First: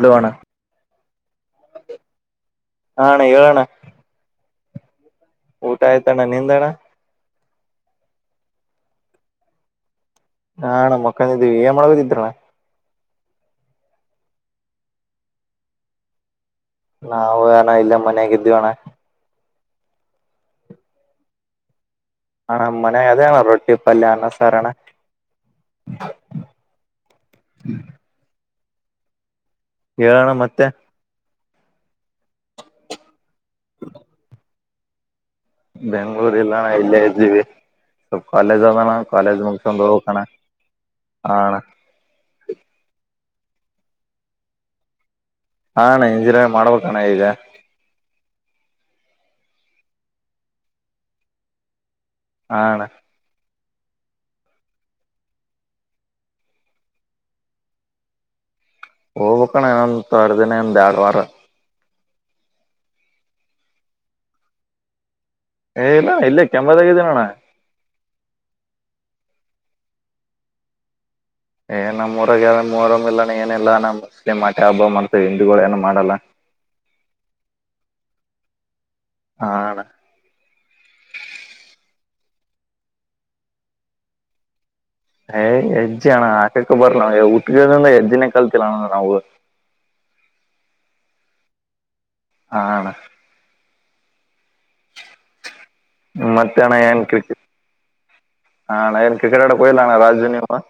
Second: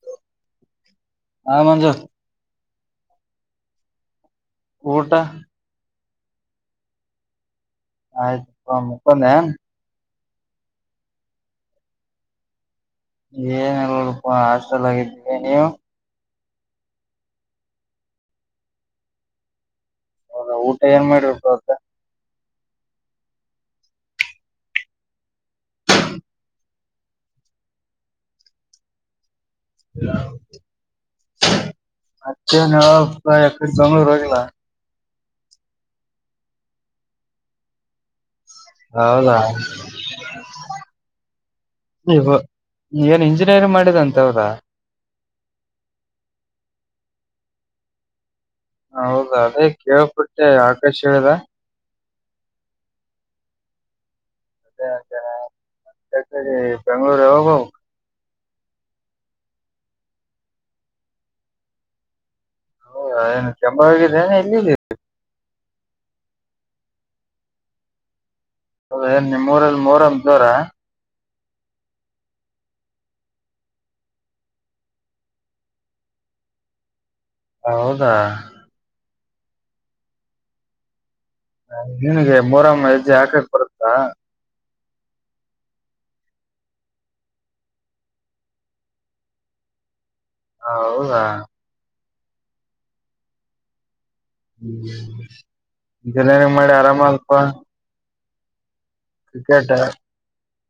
hello ಅಣ್ಣ ಹ ಮಂಜ ಹಣ್ಣ ಹೇಳೋಣ ಊಟ ಊಟ ಆಯ್ತಣ್ಣ ನಿಂದಣ್ಣ ಆಯ್ತ್ ಮುಪ್ಪಂದೇ ಹಾ ನ ಮಕ್ಕಂದಿದ್ದೀವಿ ಏನ್ ಮಾಡ್ಗದಿದ್ರಲ್ಲ ಏನೆಲ್ಲೂ ಹಾಸ್ಟೆಲ್ ಆಗಿದ್ದೀವಿ ನೀವು ನಾವು ಅಣ ಇಲ್ಲ ಮನೆಗೆದ್ದ ಅಣ್ಣ ಹೌದಾ ಊಟ ಏನ್ ಮಾಡರ್ಬೇಕು ಮತ್ತೆ ಹಣಮ್ಮನೆ ಅದೇಣ ರೊಟ್ಟಿ ಪಲ್ಯ ಅನ್ನಸಾರಣ ಹ್ಮ ಹೇಳೋಣ ಮತ್ತೆ ಅಚ್ಚ ನ ಕ ಅಕಡೆ ಜಂಗಳರು ವೋಗಲ್ಲ ಬೆಂಗ್ಳೂರ್ಲ್ಲ ನಾ ಇಲ್ಲೇ ಇದ್ದೀವಿ ಸ್ ಕಾಲೇಜ್ ಆದದಣ ಕಾಲೇಜ್ ಮು ಸಂಂದೋಗಕಣ ನೀವು ಏನ್ ಇಂಜಿನಿಯರಿಂಗ್ ಮಾಡಿದಂತವ್ರ ಹಾ ನಾ ಇಂಜಿನಿಯರಿಂಗ್ ಮಾಡ್ಬೇಕಾನ ಇದೆ ಹೌದಾ ಅದೇ ಕೇಳ್ಪಟ್ಟೆ ಆಕಾಶ ಹೇಳಿದ ಹಣ ಅ ಸರಿ ಸರಿ ಬೆಂಗ್ಳೂರು ಯಾವಾಗ ಹೋಗ್ಬಕ್ ಹೋಗ್ಬೇಕಣ ಇನ್ನೊಂದ್ ಒಂದ್ ವಾರ ಎರಡ್ ವಾರ ಹೌ ಏನು ಕೆಂಬ ಹಾಗಿದ್ದೇನೆ ಎಲ್ಲ ಏ ಇಲ್ಲಾ ಇಲ್ಲ ಕೆಂಬತಗದಿನಣ ಅೌದ ಏನ್ ನಿಮ್ಮೂರಲ್ಲಿ ಮೂರಮ ಜೋರ ಏ ನಮ್ಮ್ರಗೆ ಯಮ್ಮರ ಇಾನ ಏನಿಲ್ಲ ನ ಮುಸ್ಲಿಂ ಆಟಿ ಹಬ್ಬ ಮಾಡ್ತೇವಿ ಹಿಂದೂಗಳ ಏನು ಮಾಡಲ್ಲ [inaudible] ಹೌದಾ ಹಣ ನಿಿನಗೆ ಮರಮ್ಮ ಅಜ್ಜಿ ಹಾಕಕ್ ಬರುತ್ತಾ ಏ್ ಹೆಜ್ಜಿಯಣ ಆಕಕ್ಕೆ ಬರ್ಲ ಉಟ್ಟಿಂದ ಹೆಜ್ಜಿನೇ ಕಲ್ತಿಲ್ಲಣ ನಾವು [inaudible] ಹೌದಾ ಹಾ ಅಣ್ಣ ಹ್ಮ್ ಜನಂಗ ಮತ್ತೆ ಮಾಡಿ ಅಣ್ಣ ಏನ್ ಆರಾಮಾಗಪ ಕ್ರಿಕೆಟ್ ಹಾ ನಾನಿನ್ ಕ್ರಿಕೆಟ್ ಅಡಕ್ ಹೋಗಿಲ್ಲಣ್ಣ ರಾಜ್ ವಿನ್ [inaudible]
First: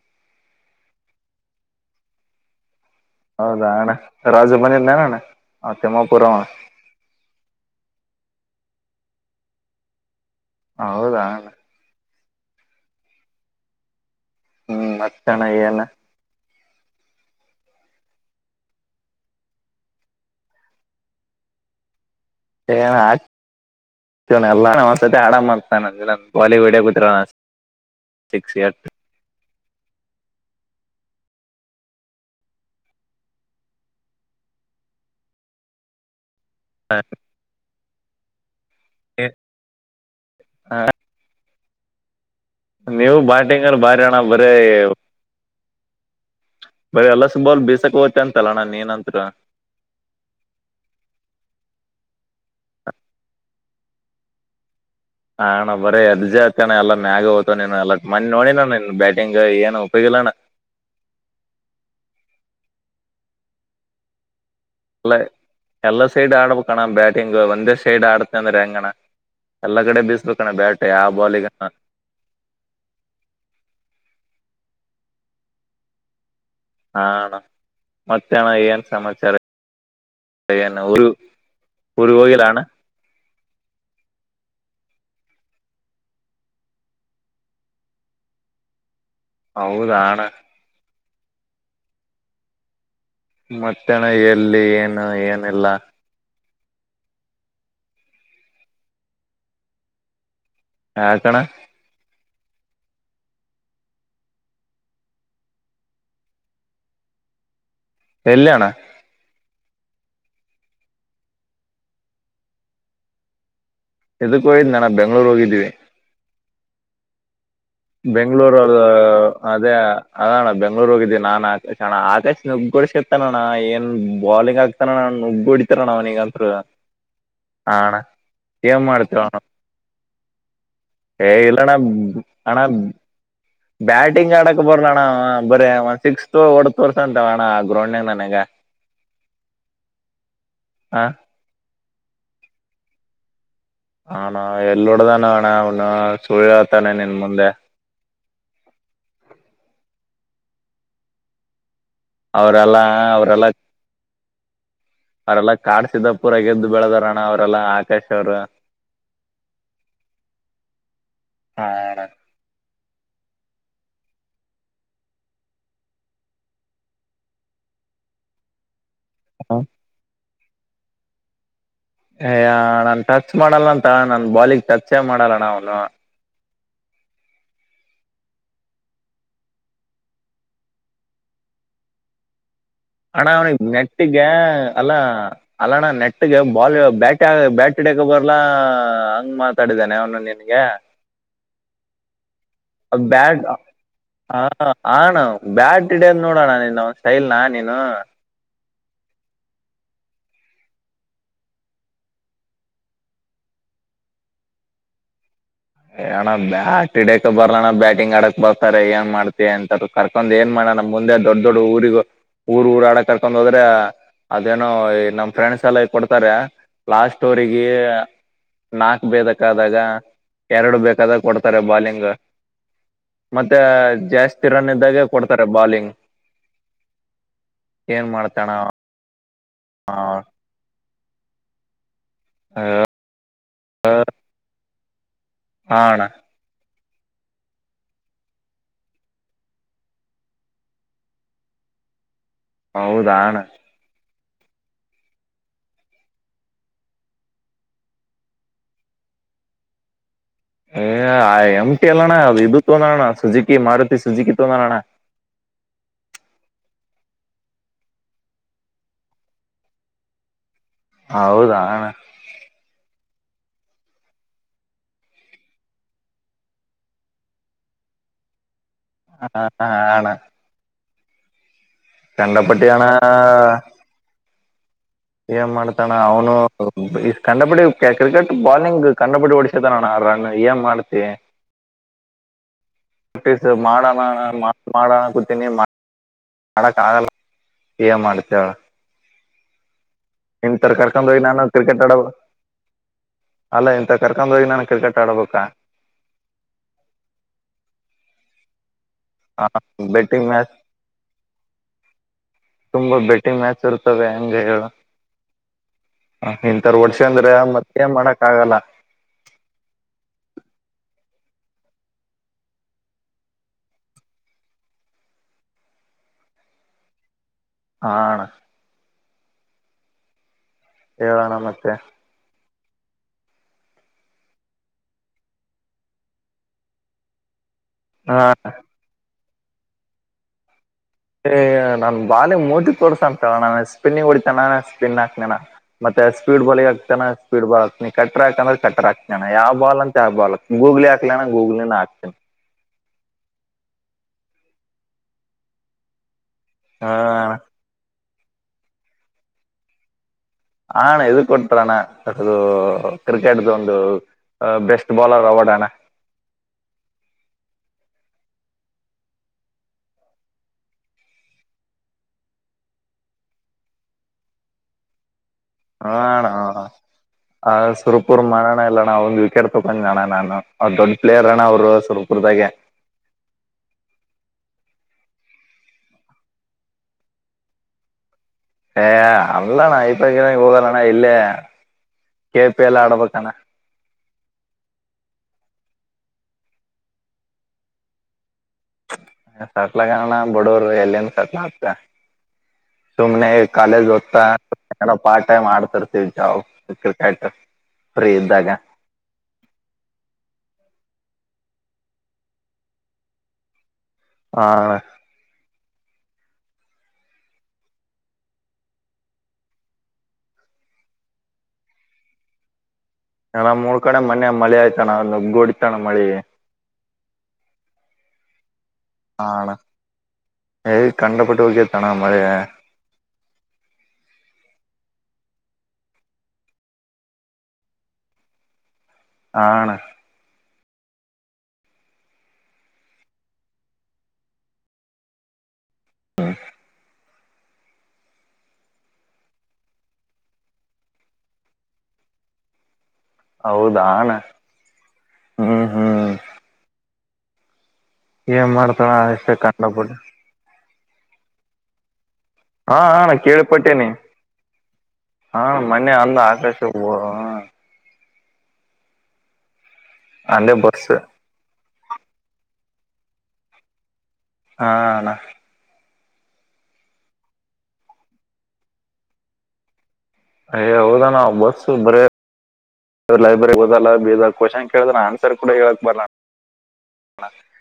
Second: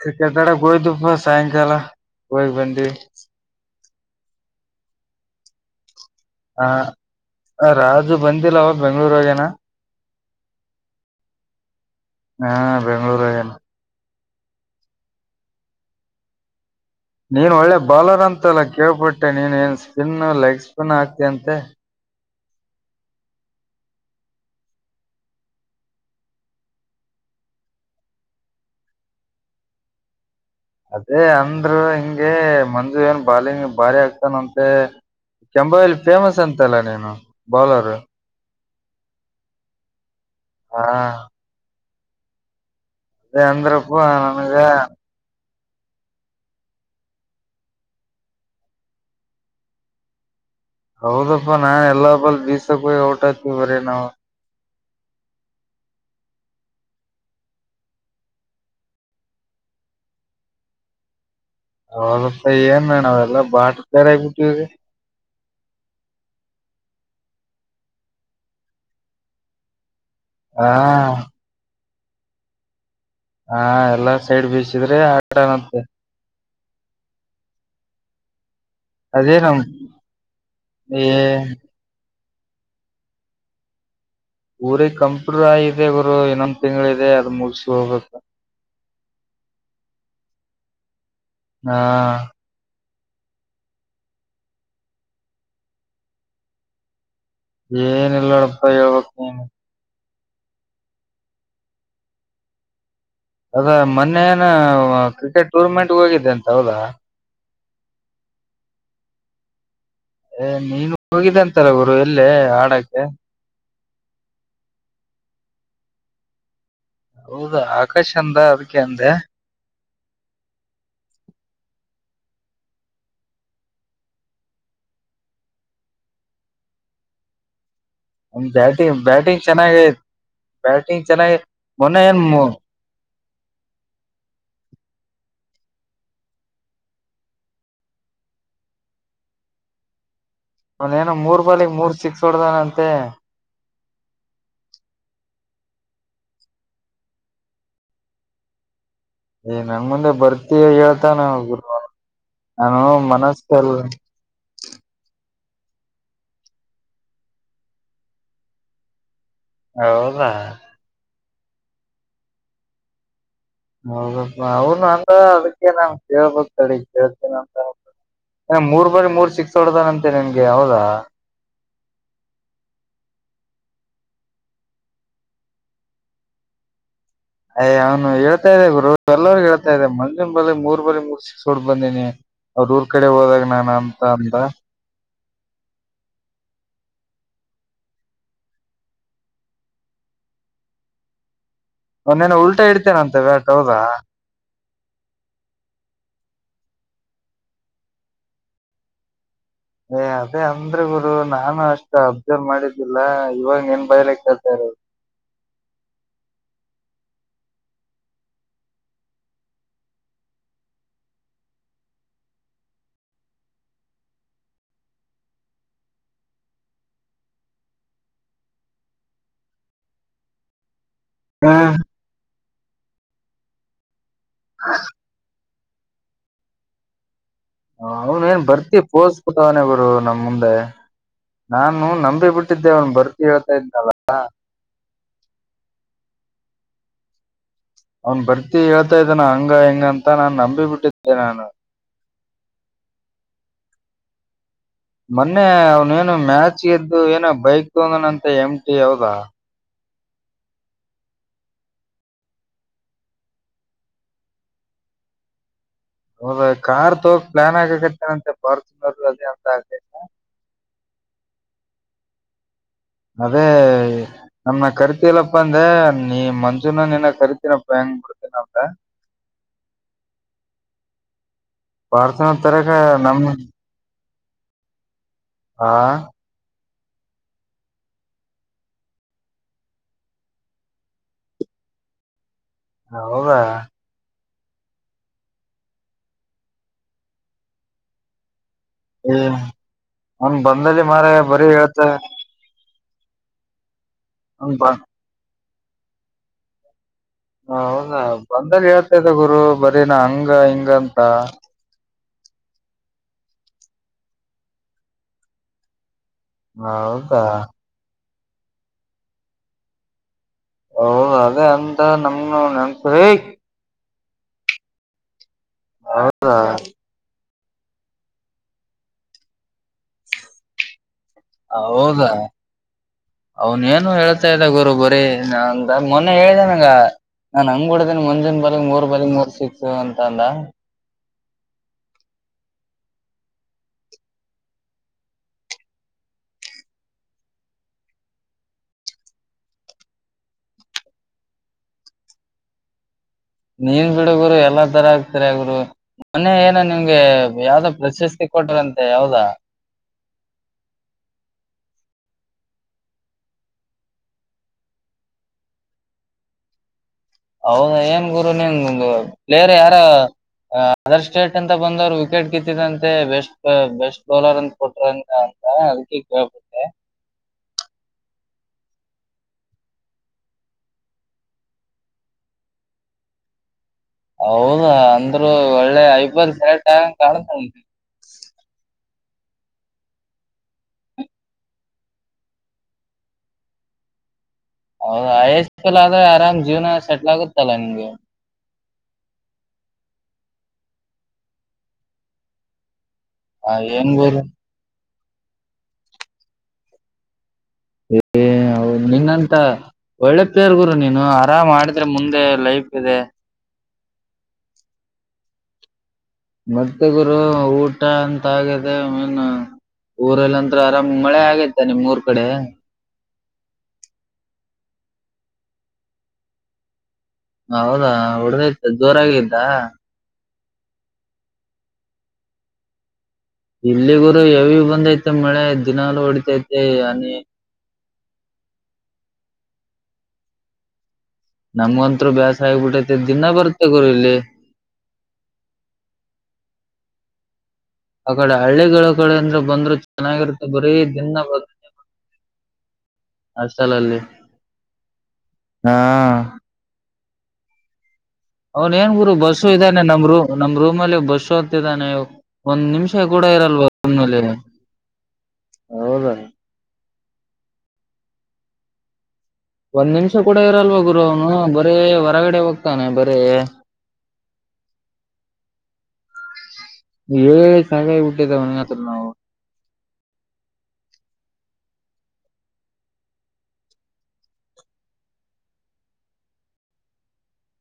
ಕಕ್ರಿಕೆಟ್ ಅಡಕ್ ಹೋಗಿದಪ್ಪಾ ಸಾಯಂಕಾಲ ಹೋಗ್ ಬಂದೀವಿ ರಾಜ ಬಂದಿದ್ನ ಏನಣ್ಣ ಹ ರಾಜು ಬಂದಿಲ್ಲ ಅವ ಬೆಂಗ್ಳೂರಾಗೇನ ಹೌದಾ ಹಾ ಬೆಂಗ್ಳೂರು ಹೋಗ್ಯಾನ ಹ್ಮ್ ಮತ್ತ ಅಣ ಏನ ನೀನು ಒಳ್ಳೆ ಬೌಾಲರ್ ಅಂತೆಲ್ಲ ಕೇಳ್ಪಟ್ಟೆ ನೀನು ಏನ್ ಸ್ಪಿನ್ ಲೆಗ್ ಸ್ಪಿನ್ ಆಾಕ್ತಯಂತೆ ಏ ಅಣ್ಣ ಹಾಕ್ತ ಅಲ್ಲಾನಸ ಆಡಾಮ ಮಾಡ್ತಾನ ಬಾಲಿ ವಡಿಯ ಕು [unintelligible] ಸಿಕ್ಸ್ ಎಟ್ ಅದೇ ಅಂದ್ರ ಹಿಂಗೆ ಮಂಜು ಏನ್ ಬಾಲಿಂಗ್ ಭಾರಿ ಆಗ್ತಾನಂತೆ ಕೆಂಬೊದಲ್ ಫೇಮಸ್ ಅಂತಲ್ಲ ನೀನು ಬೌಲರು ಹ ಹಾ ನೀವು ಅದೇ ಬ್ಯಾಟಿಂಗಲ್ಲಿ ಅಂದ್ರಪ್ಪ ಬಾರಿ ಅಣ್ಣ ಬರೀ ನನ್ಗ ಬರೆ ಎಲ್ಲ ಸುಬಲ್ ಬೀಸಕ್ ಹೋಗ್ತ ಅಂತಲ್ಲಣ್ಣ ನೀನತ್ರ ಹೌದಪ್ಪ ನಾ ಎಲ್ಲಾ ಬಾಲ ಬೀಸಕ್ಕ ಹೋಗಿ ಔಟಾತಕ್ತೇನಿ ನಾನ್ ಅಂತೂ ಹಾ ಅಣ್ಣ ಬರೀ ಅರ್ಜ ಆತಣ್ಣ ಎಲ್ಲ ಮ್ಯಾಗೆ ಹೋಗ್ತ ನೀ ಎ ಮಿ ನೋಡಿನನ್ ಬ್ಯಾಟಿಂಗ್ ಏನ್ ಉಪಯೋಗ ಇ ಲ್ಲಣ ಹೌದಪ್ಪ ಏನಣ್ಣ ಎಲ್ಲಾ ಬಾಟ್ ತಾರ ಆಗ್ಬಿಟ್ಟಿವಿ ಎಲ್ಲ ಎಲ್ಲ ಸೈಡ್ ಆಡಬೇಕ ಅಣ್ಣ ಬ್ಯಾಟಿಂಗ್ ಒಂದೇ ಸೈಡ್ ಆಡ್ತೇನ ಅಂದ್ರ ಹೆಂಗ್ ಅಣ್ಣ ಎಲ್ಲ ಕಡೆ ಬೀಿಸಬೇಕಣ್ಣ ಬ್ಯಾಟ್ ಯಾವ ಹಾ ಬಾಲೀಗನ ಹಾ ಎಲ್ಲಾ ಸೈಡ್ ಬೀಸಿದ್ರೆ ಆಟ ಮತ್ತೆ ಹಾ ಅಣ್ಣ ಮತ್ತೆಣ ಏನ್ ಸಮಾಚಾರ ಅದೇ ನಮ್ ಏನ್ ಏ ಊರಿಗ್ ಹೋಗಿನ ದಾ ಅಣ್ಣ ಊರಿಗೆ ಕಂಪ್ರೂವ್ ಆಯಿದೆ ಗುರು ಇನ್ನೊಂದ ತಿಂಗಳದೆ ಅದ ಮುಗಸ ಹೋಗಕ್ ಹೌದಣ ಹಾ ಮತ್ತೆ ಅಣ್ಣ ಎಲ್ಲಿ ಏನು ಏನಿಲ್ಲ ಏನ ಇಲ್ಲಾಡಪ್ಪ ಹೇಳ್ಬೇಕ್ ನೀನು ಹಾಕಣ ಅದ ಮೊನ್ನೆ ಏನ ಕ್ರಿಕೆಟ್ ಟೂರ್ನಮೆಂಟ್ ಹೋಗಿದ್ದೆ ಅಂತ ಹೌದಾ ಎಲ್ಲಣ ಏ ನೀನು ಹೋಗಿದ್ದ ಅಂತಲ್ಲ ಗುರು ಎಲ್ಲೇ ಆಡಕ್ಕೆ ಇದಕ್ಕ ಹಯ್ದ್ ನಾನ ಬೆಂಗ್ಳೂರ್ ಹೋಗಿದ್ದೀವಿ ಹೌದಾ ಆಕಾಶ್ ಅಂದ ಬೆಂಗ್ಗಳೂರು ಅದಕ್ಕೆ ಅಲ್ಲಿ ಅಂದೆ ಅದೇ ಅದಣ್ಣ ಬೆಂಗ್ಳೂರು ಹೋಗಿದ್ದೀಿ ನಾನ್ ಆಕಾಶಣ ಆಕಾ್ ನುಗ್ಗಡ ಸಿತಾನಣ್ಣ ಏನ್ ಬಾಲಿಂಗ್ ಆಗ್ತಾನಣ್ಣ ನುಗ್ಗು ಹೊಡಿತಾರ ಅಣ್ಣ ಅವನಗಂತ ಹಾ ಅಣ್ಣ ಏನ್ ಬ್ಯಾಟಿಂಗ್ ಮಾಡ್ತೀವಣ ಬ್ಯಾಟಿಂಗ್ ಚೆನ್ನಾಗೈತ್ ಬ್ಯಾಟಿಂಗ್ ಹೇ ಚೆನ್ನಾಗಿ ಇಲ್ಲಣ್ಣ ಮೊನ್ನೆ ಏನ್ ಅ ಣಾ ಬ್ಯಾಟಿಂಗ್ ಆಡಕ್ ಬರಲ್ಲ ಅಣ್ಣ ಬರೇ ಒನ್ ಸಿಕ್ಸ್ ಓಡ ತೋರ್ಸ ಅಂತರ ಅಣ ಆ ಗ್ರೌಂಡ್ ನನ್ಗ [inaudible] ಅವನ್ೇನ ಮೂರ್ ಬಾಲಗ್ ಮೂರ್ ಸಿಕ್ಸ್ ಹೊಡ್ದಾನಂತೆ ಹಾನ ಎಲ್ಲೋಡ್ದಾನಣ್ಣ ಅವನು ಸುಳತಾನೆ ನಿನ್ ಮುಂದೆ [inaudible] ಏ ನನ್ ಮುಂದೆ ಬರ್ತಿ ಹೇಳ್ತಾನ ಗು ಅವರೆಲ್ಲಾ ಅವರೆಲ್ಲ ಅವರೆೆಲ್ಲಾ ಕಾಡ್ ಸಿದ್ದ ಪುರ ಗೆದ್ದು ಬೆಳೆದಾರಣ್ಣ ಅವರೆಲ್ಲಾ ಆಕಾಶ್ ಅವ್ರು ಹೌದಾ ಹಾ ಹೌದಪ್ಪ ಅವನು ಅಂದ ಅದಕ್ಕೆ ನಾನ್ ಕೇಳ್ಬಕ್ತಳ ಕೇಳ್ತನ ಅಂತ ಹ ಮೂರ್ ಬಾರಿ ಮೂರ್ ಸಿಕ್ಸ್ ಹೊಡ್ದಾನಂತೆ ನಿನ್ಗೆ ಹೌದಾ ಅಯ ನಾನನ್ ಟಚ್ ಮಾಡಲ್ಲ ಅಂತ ನನ್ ಬಾಲಿಗೆ ಟಚ್ೇ ಮಾಡಲ್ಲಣ ಅವ್ನು ಅಯ ಅವ್ನು ಹೇಳ್ತಾ ಇದ್ದ ಗು ಎಲ್ಲಗ ಹೇಳ್ತಾದೆ ಮಂಜಿನ ಬಳಿ ಮೂರ್ ಬಳ ಮೂರು ಸಿಿ ಸೋಡ್ ಬಂದಿನಿ ಹಣ ಅವನಿಗೆ ನೆಟ್ಟಿಗೆ ಅಲ್ಲಾ ಅಲ್ಲಣ ನೆಟ್ಗೆ ಬಾಲ್ ಬ್ಯಾಟ ಬ್ಯಾಟ್ ಹಡಕ ಬರ್ಲಾ ಹಂಗ್ ಮಾತಾಡಿದೇೆ ಅವನು ನಿನ ಾ ಒನ್ನೇನ ಉಲ್ಟಾ ಇಡ್ತೇನೆ ಅಂತೆ ಬ್ಯಾಟ್ ಹೌದಾ ಹಣ ಬ್ಯಾಡ್ ಟಡೇ ಅ್ ನೋಡೋಣ ನೀನ್ನ ಸ್ಟೈಲ್ನ ನೀನು ಏ ಅದೇ ಅಂದ್ರೆ ಗುರು ನಾನು ಅಷ್ಟು ಅಬ್ಸರ್ವ್ ಮಾಡಿದ್ದಿಲ್ಲ ಇವಾಗ ಏನ್ ಬಯಲಕ್ ಕೇತಾರರು [inaudible] ಏಣ ಬ್ಯಾಟ್ ಇಡಕ್ ಬರೋಣ ಬ್ಯಾಟಿಂಗ್ ಆಡಕ್ ಬರ್ತಾರೆ ಏನ್ ಮಾಡ್ತತಿ ಅಂತ ಕರ್ಕೊಂಡ್ ಏನ್ ಮಾಡ್ ನಮ್ ಮುಂದೆ ದೊಡ್ಡ ದೊಡ್ ಊರಿಗ ಊರ್ ಊರಾಡಕ್ ಕರ್ಕೊಂಡ್ ಹೋದ್ರೆ ಅದೇನೋ ನಮ್ ಫ್ರೆಂಡ್ಸ್ ಎಲ್ಲ ಈ ಕೊಡ್ತಾರೆ ಲಾಸ್ಟ್ ಅವರಿಗೆ ನಾಕ್ು ಬೇದಕ್ ಆದಾಗ [inaudible] ಎರಡು ಬೇಕಾದಾಗ ಕೊಡ್ತಾರೆ ಬಾಲಿಂಗ್ ಮತ್ತೆ ಜಾಸ್ತಿ ರನ್ ಇದ್ದಾಗೆ ಕೊಡ್ತಾರೆ [inaudible] ಬಾಲಿಂಗ್ [inaudible] ಅವನ ಏನ್ ಬರ್ತಿ ಪೋಸ್ಕತವನೆ ಗರು ಹಾ ನಮ ಮುಂದೆ ನಾನು ನಂಬಿಬಿಟ್ಟು [inaudible] ಕೊಟ್ಟಿದ್ದೆ ಒನ್ ಬರ್ತಿ ಹೇಳ್ತಾ ಇದನಲ್ಲ [inaudible] ಹಣ [inaudible] ಅವನ್ ಬರ್ತಿ ಹೇಳ್ತಾ ಇದಾನ ಹಂಗ ಹಂಗ ಅಂತ ನಾನನ್ ನಂಬಿ ಬಿಟ್ಟಿದ್ದೆ ನಾನು [inaudible] ಹೌದಣ [inaudible] ಮೊನ್ನೆ ಅವ್ನೇನು ಮ್ಯಾಚ್ ಗೆದ್ದು ಏನ ಬೈಕ್ ತಗಂದಾನಂತ ಎಮಟಿ ಹೌದ [inaudible] ಹ ಆ್ ಎಮಟಿ ಅಲ್ಲಣ್ಣ ಅದು ಇದು ತೊಂದೋಣ್ಣ ಸುಜುಕಿ ಮಾರುತಿ ಸುಜುಕಿ ತೊಂದೋಳೋಣ್ಣ [inaudible] [inaudible] [unintelligible] ಹೌದ ಕಾರ್ ತಗ ಪ್ಲಾನ್ ಆಗಕತಾರಂತೆ ಪಾರ್ಸನರು ಅದೇ ಅಂತ ಆ [inaudible] ಹೌದಣ [inaudible] ಅದೇ ನಮನ್ನ ಕರಿತಲ್ಲಪ್ಪ ಅಂದೆ ನೀ ಮಂಜೂನ ನೀನ ಕರಿತೀನಪ್ಪ ಹೆಂಗ [inaudible] ತ [unintelligible] ಹಾ ಹ ಆಣ [inaudible] ಫಾರ್ಚುನರ್ ತರಕ ಚಂಡಪಟ್ಟಿಯಣ ನಮ್ [inaudible] ಏನ್ ಆ ಮಾಡ್ತಾನ ಅವನು [inaudible] ಕಂಡಬಡಿ ಕ್ರಿಕೆಟ್ ಬಾಲಿಂಗ್ ಕಂಡಬಡಿ ಓಡಿಸತ ನ ಆರ್ ರನ್ ಏನ್ ಮಾಡ್ತಿ [inaudible] ಹ [inaudible] ಹೌದಾ ಪ್ರಕ್ಟೀಸ್ ಮಾಡೋಣ ಮಾಡಣ ಕೂತೀನಿ [inaudible] ಮಾಡಡಕ್ ಆಗಲ್ಲ ಮಾಡ್ತವಳ ಏ ಅವ್ನ್ [inaudible] ಇಂತರ ಬಂದಲ್ಲಿ ಮಾರಾಯ ಕರ್ಕೊಂಡೋಗಿ ನಾನು ಬರೀ ಕ್ರಿಕೆಟ್ ಹೇಳ್ತಾ ಆಡಬ ಅಲ್ಲ ಇಂತ ಕರ್ಕೊಂಡ ಹೋಗಿ ಅವ್ನ್ ನಾನು ಬ ಕ್ರಿಕೆಟ್ ಆಡಬೇಕಾ [inaudible] ಹ ಹೌದಾ ಬಂದಾಗ ಹೇಳ್ತಾದ ಗುರು ಬರೀನಾ ಬೆಟ್ಟಿಂಗ್ ಹಂಗ ಮ್ಯಾಚ್ ಹಿಂಗ ಅಂತ [inaudible] ತುಂಬಾ ಬೆಟ್ಟಿ ಮ್ಯಾಚ್ ಇರ್ತವೆ ಹೆಂಗ ಹೇಳು [inaudible] ಹ ಇಂತರ ವರ್ಷ ಅಂದ್ರೆ ಹೌದಾ ಮತ್ತೆೇನ್ ಮಾಡಕ್ ಆಗಲ್ಲ [inaudible] ಹೌದ ಅದೇ ಅಂತ ನಮ ನೆನ್ಸ [inaudible] ಹೌದಾ [inaudible] ಹ [inaudible] ಹೇಳೋಣ ಮತ್ತೆ [inaudible] ಅವನ್ ಏನು ಹೇಳ್ತಾ ಇದ್ದ ಗುರು ಬರೀ ನ ಮೊನ್ನೆ ಹೇಳಿದೇನಗ [inaudible] ನಾನ್ ನಂಗ್ ಕುಡ್ದೇನಿ ಹಾ ಮುಂದಿನ ಬಾಲಗ್ ಮೂರ್ ಬಾಲಗ್ ಮೂರ್ ಸಿಕ್ಸು ಅಂತ ಅಲ್ಲ [inaudible] ನನ್ ಬಾಲಿ ಮೂಟ ಕೊಡ್ಸ ಅಂತ ನಾನು ಸ್ಪಿನ್ನಿ ಹೊಡಿತನ ಸ್ಪಿನ್ ಹಾಕ್ನಣ ಮೆ [inaudible] ಸ್ಪೀಡ್ ಬಾಲ್ ಹ ಆಗ್ತಾನ ಸ್ೀಡ್ ಬಾಲ್ ಹಾತೀನ ಕ್ರಾಕ ಅ್ರ ಕ್ರ ಹಾತಾನ ಯಾವ ಬಾ ಅ ಯ ಬಾಕ್ ಗೂಲ್ [inaudible] ಾಕಲಣ ಗೊೋಗಲ ನಾಕತ [inaudible] ನೀನ್ ಬಿಡಗರು ಎಲ್ಲಾ ತರ ಆಗ್ತರ ಅಗರು ಮೊನ್ನೆ ಏನ ಹ ನಿಮ್ಗೆ ಯಾವ್ದೋ ಪ್ರಶಸ್ತಿ ಕೊಟ್ರಂತೆ ಯಾವದಾ [inaudible] ಹಣ ಇ ಕೊಟ್ರಣ ಅದು ಕ್ರಿಕೆಟ್್ದ ಒಂದು [inaudible] ಅ ಬೆಸ್ಟ್ ಬೌಾಲರ್ ಅವಾರ್ಡ್ಣ [inaudible] ಹೌದಾ ಏನ್ ಗುರು ನಿನ್ ಪ್ಲೇರ್ ಯಾರ [inaudible] ಅದರ್ ಸ್ಟೇಟ್ ಅಂತ ಬಂದವರು ವಿಕೆಟ್ ಗಿತ್ತಿದಂತೆ ಬೆಸ್ಟ್ ಬೆಸ್ಟ್ ಬೌಲರ್ ಅಂತ ಕೊಟ್ರ [inaudible] ಹಣ ಆ ಸುಪ [inaudible] ಸುರ್ಪೂರ್ ಮಾಡೋಣ ಇಲ್ಲಣ್ಣ ಒಂದ್ ವಿಕೆಟ್ ತೊಕೊಂಡ ಅಣ ನಾನು ಅವ ದೊಡ್ ಪ್ಲಯರ್ ಅಣ ಅವರು ಸುರ್ಪುರ್ದಾಗೆ [inaudible] [unintelligible] ಹೌದಾ ಅಂದರುೂ ಒಳ್ಳೆ ಐಬರ್ ಸಟ್ ಆಗಂಗ ಕಾಣತ ಉಂಟ [inaudible] ಏ ಅಲ್ಲಣ್ಣ ಇಪ್ಪ ಕೆ ಹೋಗಲ್ಲಣ್ಣ ಇಲ್ಲ [inaudible] ಕೆ ಪಿ ಎಲ್ ಆಡಬೇಕಣ [inaudible] ಹೌದು ಆಯಸ್ ಎಲ್ ಆದ್ರೆ ಆರಾಮ್ ಜೀವನ ಸೆಟ್ಲ್ ಆಗುತ್ತಲ್ಲ ನಿಮಗೆ [inaudible] ಸಟ್ಲ ಕಣ ಬಡೋರು ಎಲ್ಲಿ ಸಟ್ಲ ಹತ ಸುಮ್ನೆ ಆ, ಕಾಲೇಜ್ ಏನ್ ಗುರು ಓದ್ತಾ ಪಾರ್ಟ್ ಟೈಮ್ ಆಡ್ತರ್ತವಿ ಜಾವು ಕ್ರಿಕೆಟ್ ಫ್ರೀ ಏ ಇದ್ದಾಗ ಹೌದು ನಿಂಗಂತ ಒಳ್ಳೆ ಪೇರ್ಗುರು ನೀನು ಆರಾಮ್ ಮಾಡಿದ್ರೆ ಮುಂದೆ ಲೈಫ್ ಇದೆ ಆ ಮದೆ ಗುರು ಊಟ ಅಂತಗಿದೆ ಮೀನು ಊರಲ್ಲಂತ್ರ ಆರಾಮ್ ಮಳೆ ಆಗೈತ ನಿಮ್ಊರ್ ಕಡೆ ನಲ್ಲ ಮೂರ್ ಕಡೆ ಮನೆ ಮಳಿ ಆಯ್ತಾನ ನುಗ್ಗ ಹೊಡತಾನ ಮಳಿ ಹೌದಾ ಉಡದತ ಜೋರಾಗಿದ್ದ ಕಂಡಪಟ್ಟ ಓಕೆತಾನ ಮಳೆ ಇಲ್ಲಿಗೂರು ಯಾವ ಬಂದೈತೆ ಮಳೆ ದಿನಲು ಹೊಡಿತೈತಿ ಅನಿ ಆಣ ನಮ್ಗಂತರು ಬ್ಯಾಸ ಆಗ್ಬಿಟ್ಟತೆ ದಿನಾ ಬರ್ತೆ ಗರಿ ಇಲ್ಲಿ ಹ್ಮ ಆ ಕಡೆ ಹಳ್ಳಿಗಳ ಕಡೆ ಅಂದ್ರೆ ಬಂದ್ರು ಚೆನ್ನಾಗಿರುತ್ತೆ ಬರೀ ದಿನ ಬ ಹೌದಾನ ಹ್ಮ್ ಹ್ಮ್ ಹಾ ಅವನ್ ಏನ್ ಮಾಡ್ತಾಳ ಗುರು ಅಷ್ಟೇ ಬಸ್ಸು ಇದ್ದಾನೆ ಕಂಡಪಟ್ಟು ನಮ್ ರೂ ನಮ್ ರೂಮ್ಲ್ ಬಸ್ಸು ಅಂತಿದ್ದಾನೆ ಒಂದ್ ಹಾ ನಿಮಿಷ ಅಣ್ಣ ಕೂಡ ಇರಲ್ವ ಕೇಳ್ಪಟ್ಟೇನಿ ಒಲೆ ಹಾ ಮೊನ್ನೆ ಹೌದ ಅಂದ ಆಕಾಶ ಒಂದ್ ನಿಮಿಷ ಕೂಡ ಅಂದೆ ಇರಲ್ವ ಬಸ್ ಗುರು ಅವ್ನು ಬರೇ ಹೊರಗಡೆ ಹೋಗ್ತಾನೆ ಬರೀ ಹಾಣ ಏಳ ಸಗಾಯಿ ಬಿಟ್ಟೆ ತ ಒವು ಹ ಹೌದಾನ ಬಸ್ ಬರ ಲೈಬ್ರರಿಗ್ ಹಓದಲ್ಲ ಬೀದ ಕ್ವಶನ್ ಕೇಳಿದ್ರ ಆನ್ಸರ್ ಕೂಡ ಹೇಳಕ್ ಬರ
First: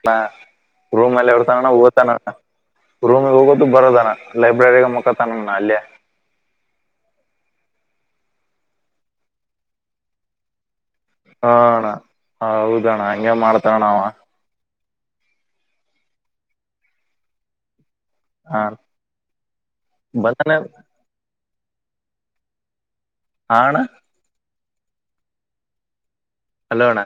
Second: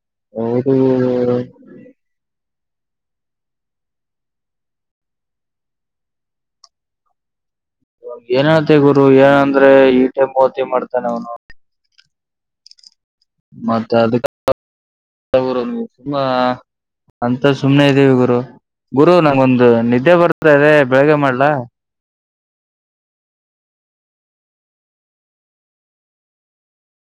ಹ ಹೌದು ರೂಮ್ ಅಲ್ಲಿ ಇಡ್ತಾನಣ್ಣ ಓತಾನಣ ರೂಮಗ್ ಹೋಗೋದು ಬರೋದಾನ ಲೈಬ್ರರಿಗ ಮುಖತನಮನ ಅಲ್ಲಯ [inaudible] ಏನ್ತೆ ಗುರು ಏನಂದ್ರೆ ಈಟೆ ಮೂತಿ ಮಾಡ್ತ ಹ ಅಣ್ಣ ಹೌದಣ್ಣ ಹಂಗೆ ಮಾಡ್ತಾರಣಾವ ಸು ಅಂತ ಸುಮ್ಮ್ ದೇವಿ ಗುರು ಹಾ ಗುರು ನಂಗೊಂದು ನಿದ್ದೆ ಬರ್ತ ಬಂದನೆ ಇದೆ ಬೆಳಗ್ಗೆ ಮಾಡ್ಲಾ ಆಣ ಹಲೋಣ್ಣ